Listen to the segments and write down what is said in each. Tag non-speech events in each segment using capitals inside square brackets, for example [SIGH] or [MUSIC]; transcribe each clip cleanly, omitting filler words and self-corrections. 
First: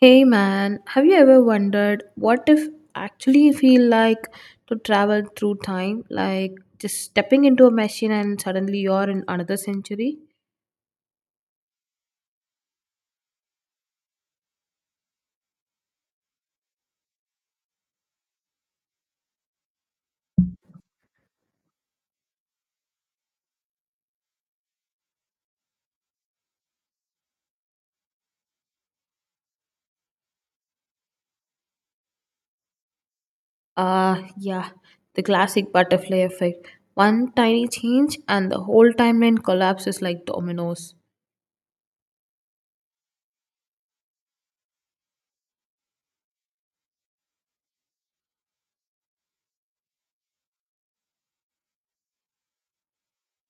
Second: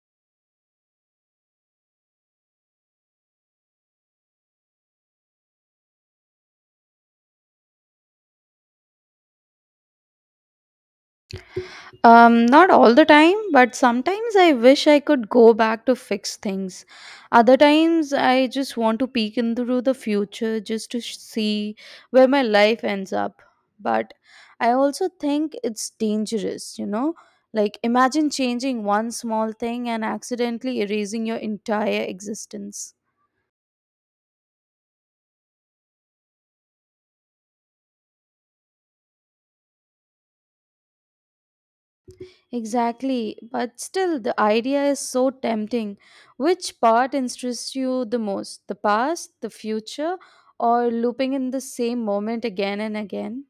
Hey man, have you ever wondered what if actually feel like to travel through time? Like just stepping into a machine and suddenly you're in another century? Not all the time, but sometimes I wish I could go back to fix things. Other times I just want to peek into the future just to see where my life ends up. But I also think it's dangerous, you know? Like, imagine changing one small thing and accidentally erasing your entire existence. Ah, yeah, the classic butterfly effect. One tiny change and the whole timeline collapses like dominoes. Exactly, but still the idea is so tempting. Which part interests you the most? The past, the future, or looping in the same moment again and again?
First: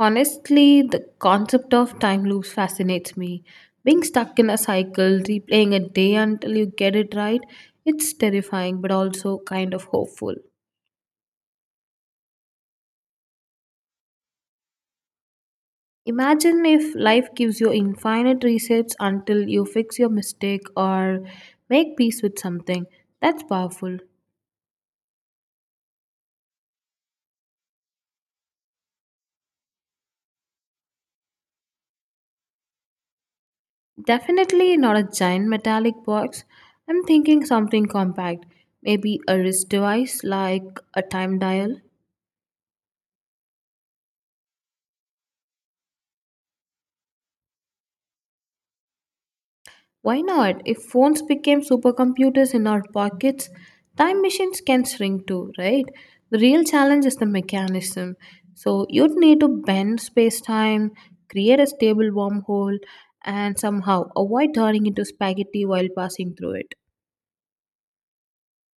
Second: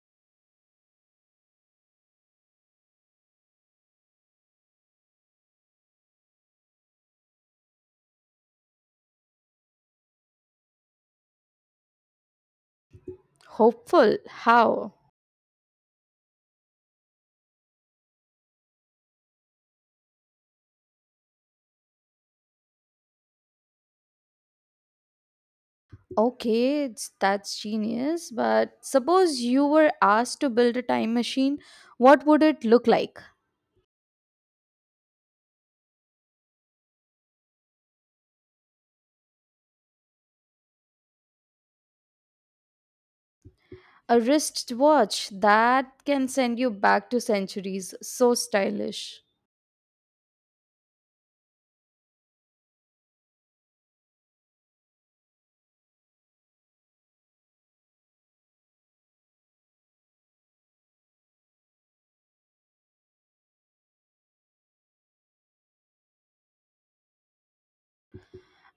Honestly, the concept of time loops fascinates me. Being stuck in a cycle, replaying a day until you get it right, it's terrifying but also kind of hopeful. Hopeful. How? Imagine if life gives you infinite resets until you fix your mistake or make peace with something. That's powerful. Okay, it's, that's genius, but suppose you were asked to build a time machine, what would it look like? Definitely not a giant metallic box. I'm thinking something compact. Maybe a wrist device like a time dial. A wristwatch that can send you back to centuries. So stylish. Why not? If phones became supercomputers in our pockets, time machines can shrink too, right? The real challenge is the mechanism. So you'd need to bend space time, create a stable wormhole, and somehow avoid turning into spaghetti while passing through it.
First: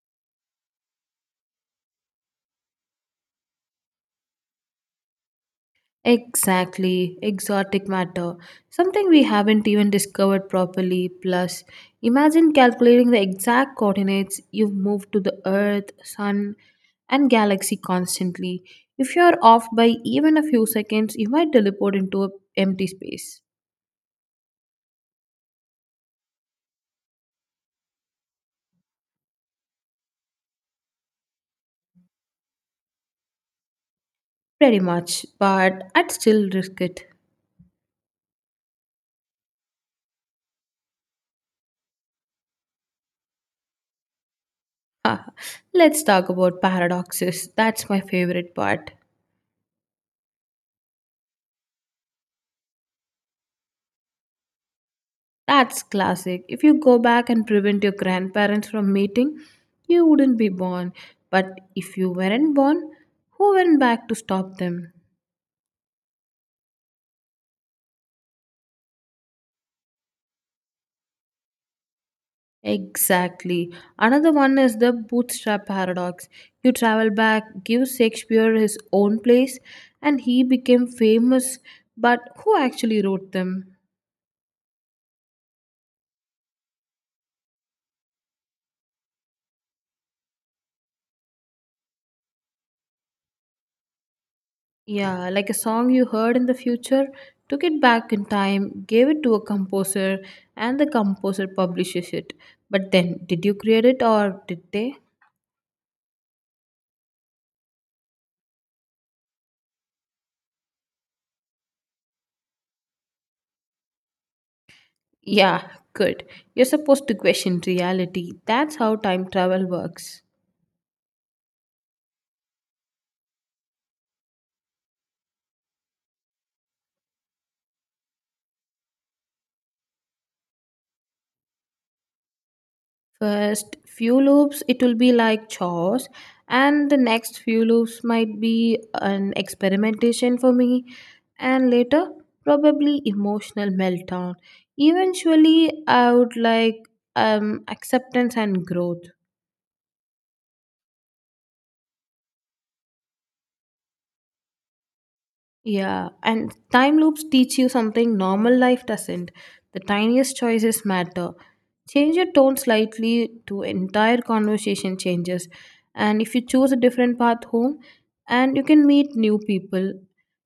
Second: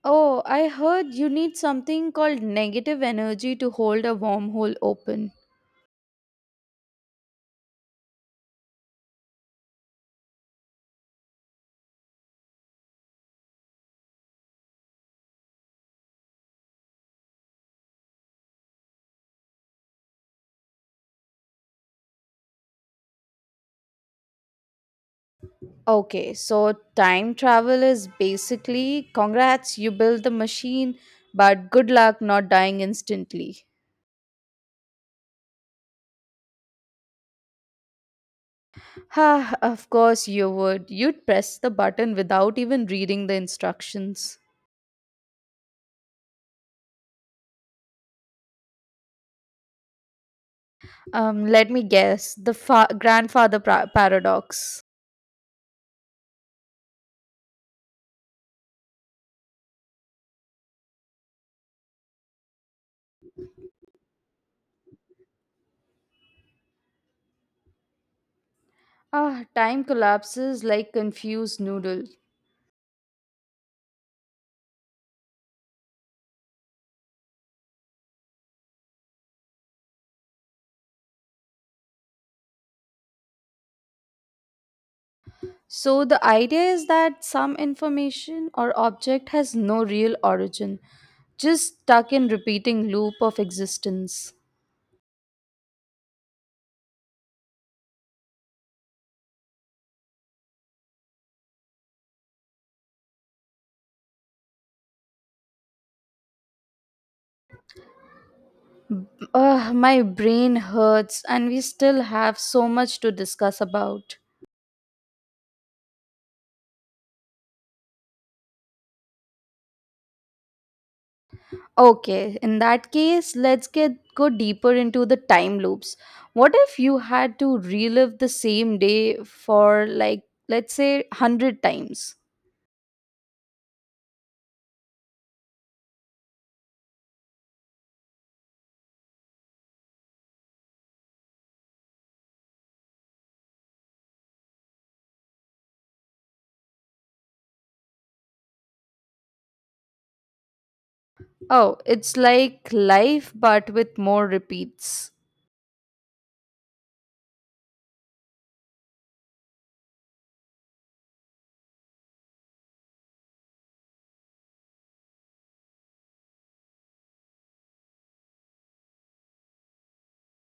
Oh, I heard you need something called negative energy to hold a wormhole open. Exactly, exotic matter. Something we haven't even discovered properly. Plus, imagine calculating the exact coordinates you've moved to the Earth, Sun, and galaxy constantly. If you're off by even a few seconds, you might teleport into a empty space. Okay, so time travel is basically congrats, you built the machine, but good luck not dying instantly. Pretty much, but I'd still risk it. [LAUGHS] Ha, of course you would. You'd press the button without even reading the instructions. Ah, let's talk about paradoxes. That's my favorite part. Let me guess, the grandfather paradox. That's classic. If you go back and prevent your grandparents from meeting, you wouldn't be born. But if you weren't born, who went back to stop them? Ah, time collapses like confused noodle. Exactly. Another one is the bootstrap paradox. You travel back, give Shakespeare his own plays, and he became famous. But who actually wrote them? So, the idea is that some information or object has no real origin, just stuck in repeating loop of existence. Yeah, like a song you heard in the future, took it back in time, gave it to a composer, and the composer publishes it. But then, did you create it or did they? Ugh, my brain hurts, and we still have so much to discuss about. Yeah, good. You're supposed to question reality. That's how time travel works. Okay, in that case, let's get go deeper into the time loops. What if you had to relive the same day for like let's say 100 times? First few loops, it will be like chores, and the next few loops might be an experimentation for me, and later, probably emotional meltdown. Eventually, I would like acceptance and growth. Oh, it's like life but with more repeats. Yeah, and time loops teach you something normal life doesn't. The tiniest choices matter. Change your tone slightly to entire conversation changes. And if you choose a different path home, and you can meet new people.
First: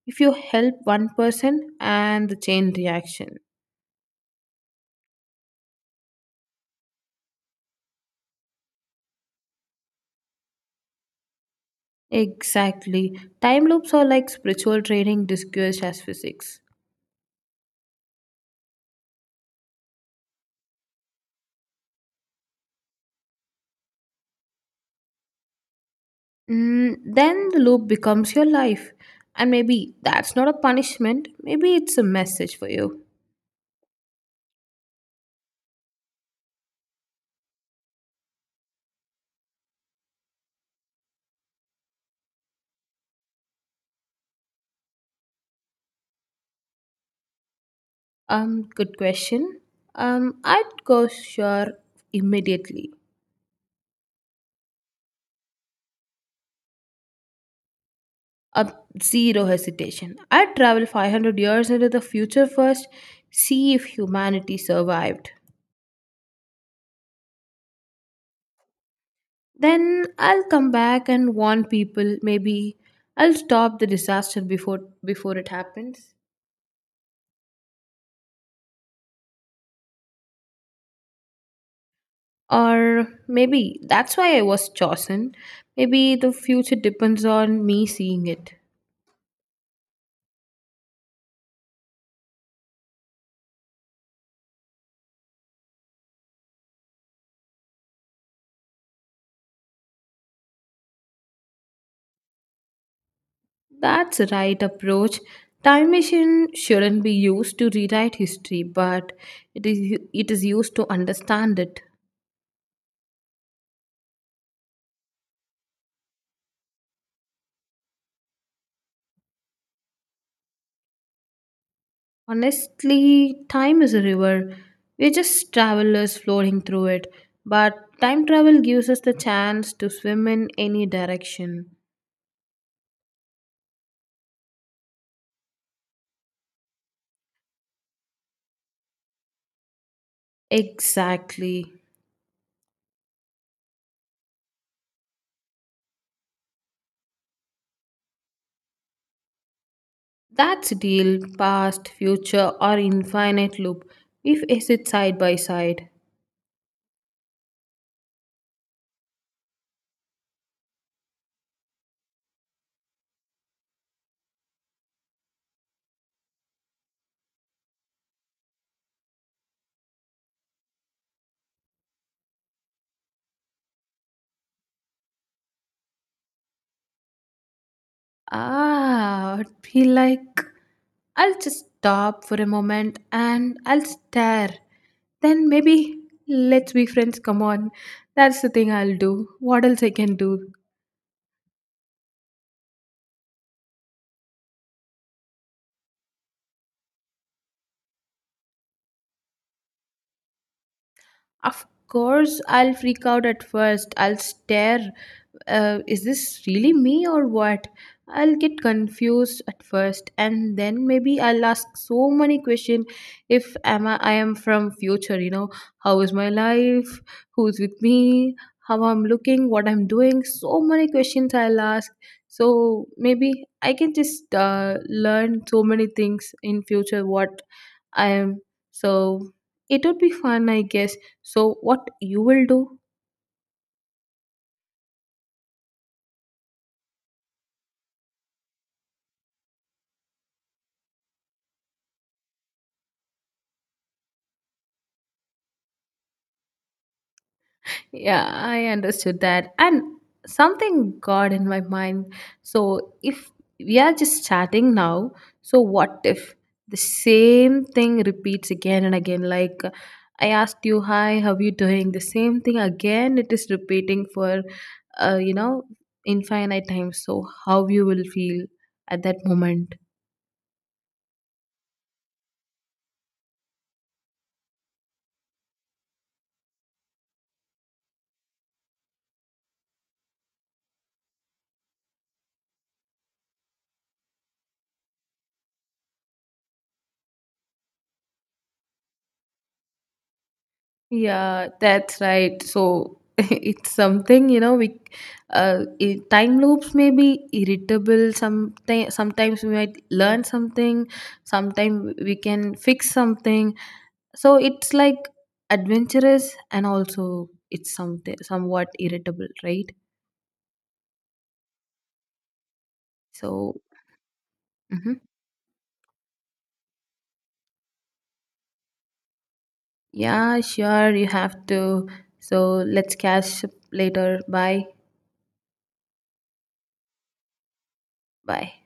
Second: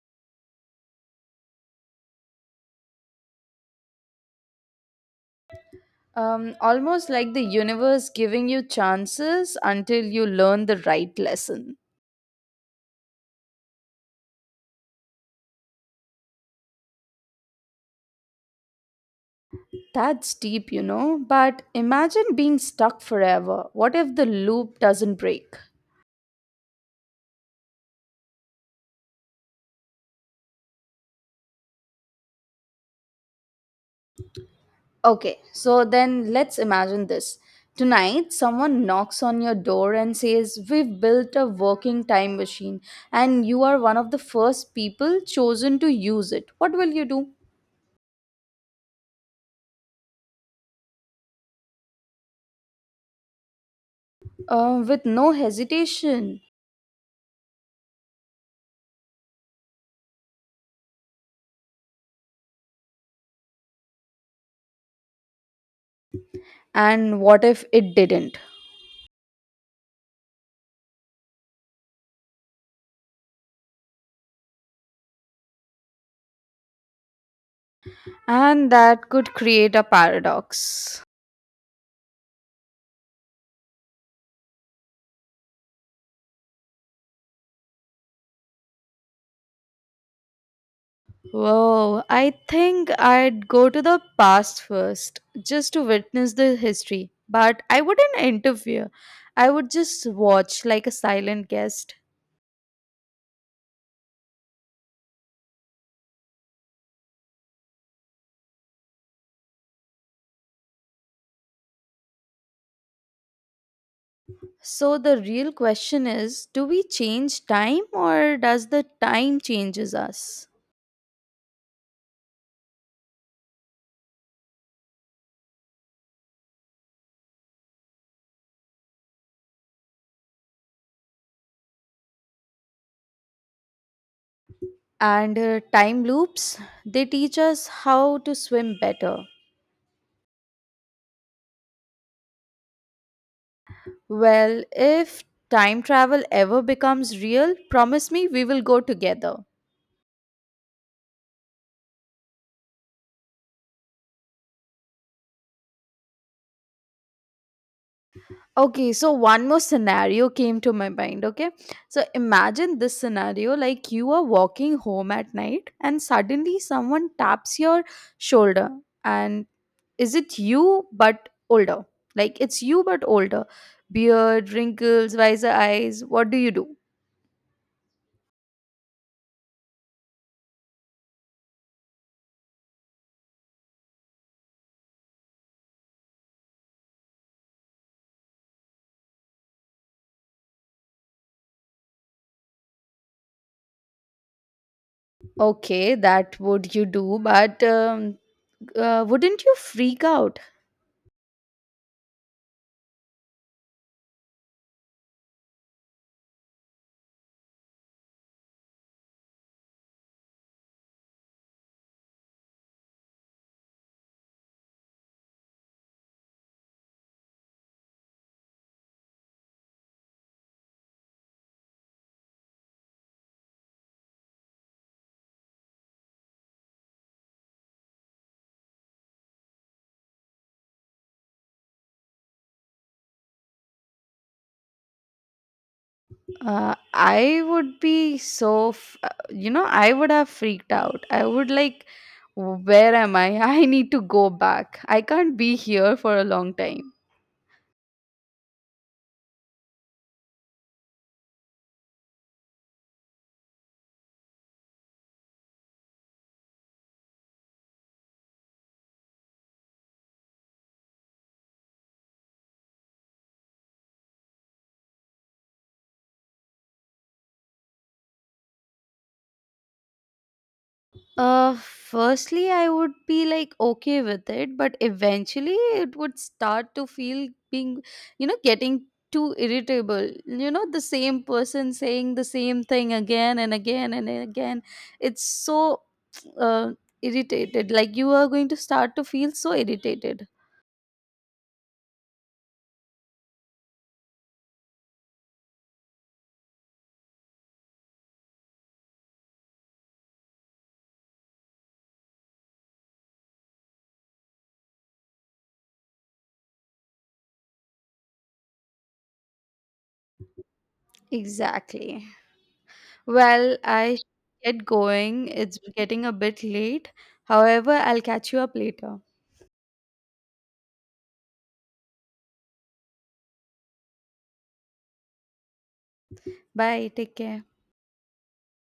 If you help one person, and the chain reaction. Almost like the universe giving you chances until you learn the right lesson. Exactly. Time loops are like spiritual training disguised as physics. That's deep, you know. But imagine being stuck forever. What if the loop doesn't break? Mm, then the loop becomes your life. And maybe that's not a punishment, maybe it's a message for you. Okay, so then let's imagine this. Tonight, someone knocks on your door and says, We've built a working time machine, and you are one of the first people chosen to use it. What will you do? Good question. I'd go sure immediately. With no hesitation. Up zero hesitation. I'd travel 500 years into the future first, see if humanity survived. And what if it didn't? Then I'll come back and warn people. Maybe I'll stop the disaster before it happens. And that could create a paradox. Or maybe that's why I was chosen. Maybe the future depends on me seeing it. Whoa, I think I'd go to the past first, just to witness the history. But I wouldn't interfere. I would just watch like a silent guest. That's the right approach. Time machine shouldn't be used to rewrite history, but it is used to understand it. So the real question is, do we change time or does the time changes us? Honestly, time is a river. We're just travelers floating through it, but time travel gives us the chance to swim in any direction. And time loops, they teach us how to swim better. Exactly. Well, if time travel ever becomes real, promise me we will go together. That's the deal, past, future, or infinite loop, if acid side by side. Okay, so one more scenario came to my mind, okay? So imagine this scenario like you are walking home at night and suddenly someone taps your shoulder and is it you but older? Like it's you but older. Beard, wrinkles, wiser eyes. What do you do? Ah, I'd be like, I'll just stop for a moment and I'll stare. Then maybe let's be friends. Come on, that's the thing I'll do. What else I can do? Okay, that would you do, but wouldn't you freak out? Of course, I'll freak out at first. I'll stare. Is this really me or what? I'll get confused at first, and then maybe I'll ask so many questions. If am I am from future, you know, how is my life? Who's with me? How I'm looking? What I'm doing? So many questions I'll ask. So maybe I can just learn so many things in future. What I am. So it would be fun, I guess. So, what you will do? I would be so, you know, I would have freaked out. I would like, where am I? [LAUGHS] I need to go back. I can't be here for a long time. Yeah, I understood that. And something got in my mind. So, if we are just chatting now, so what if the same thing repeats again and again? Like, I asked you, hi, how you doing? The same thing again, it is repeating for, uh, you know, infinite times. So, how you will feel at that moment? Firstly, I would be like okay with it, but eventually it would start to feel being, you know, getting too irritable. You know, the same person saying the same thing again and again and again. It's so [TSK] uh, irritated. Like you are going to start to feel so irritated. Yeah, that's right. So [LAUGHS] it's something, you know, we time loops may be irritable sometimes sometimes we might learn something, sometimes we can fix something. So it's like adventurous and also it's something somewhat irritable, right? Exactly. So Well, I should get mhm. going. It's getting a bit late. However, I'll catch you up later. Yeah, sure, you have to. So let's catch up later. Bye. Bye. Take care. Bye.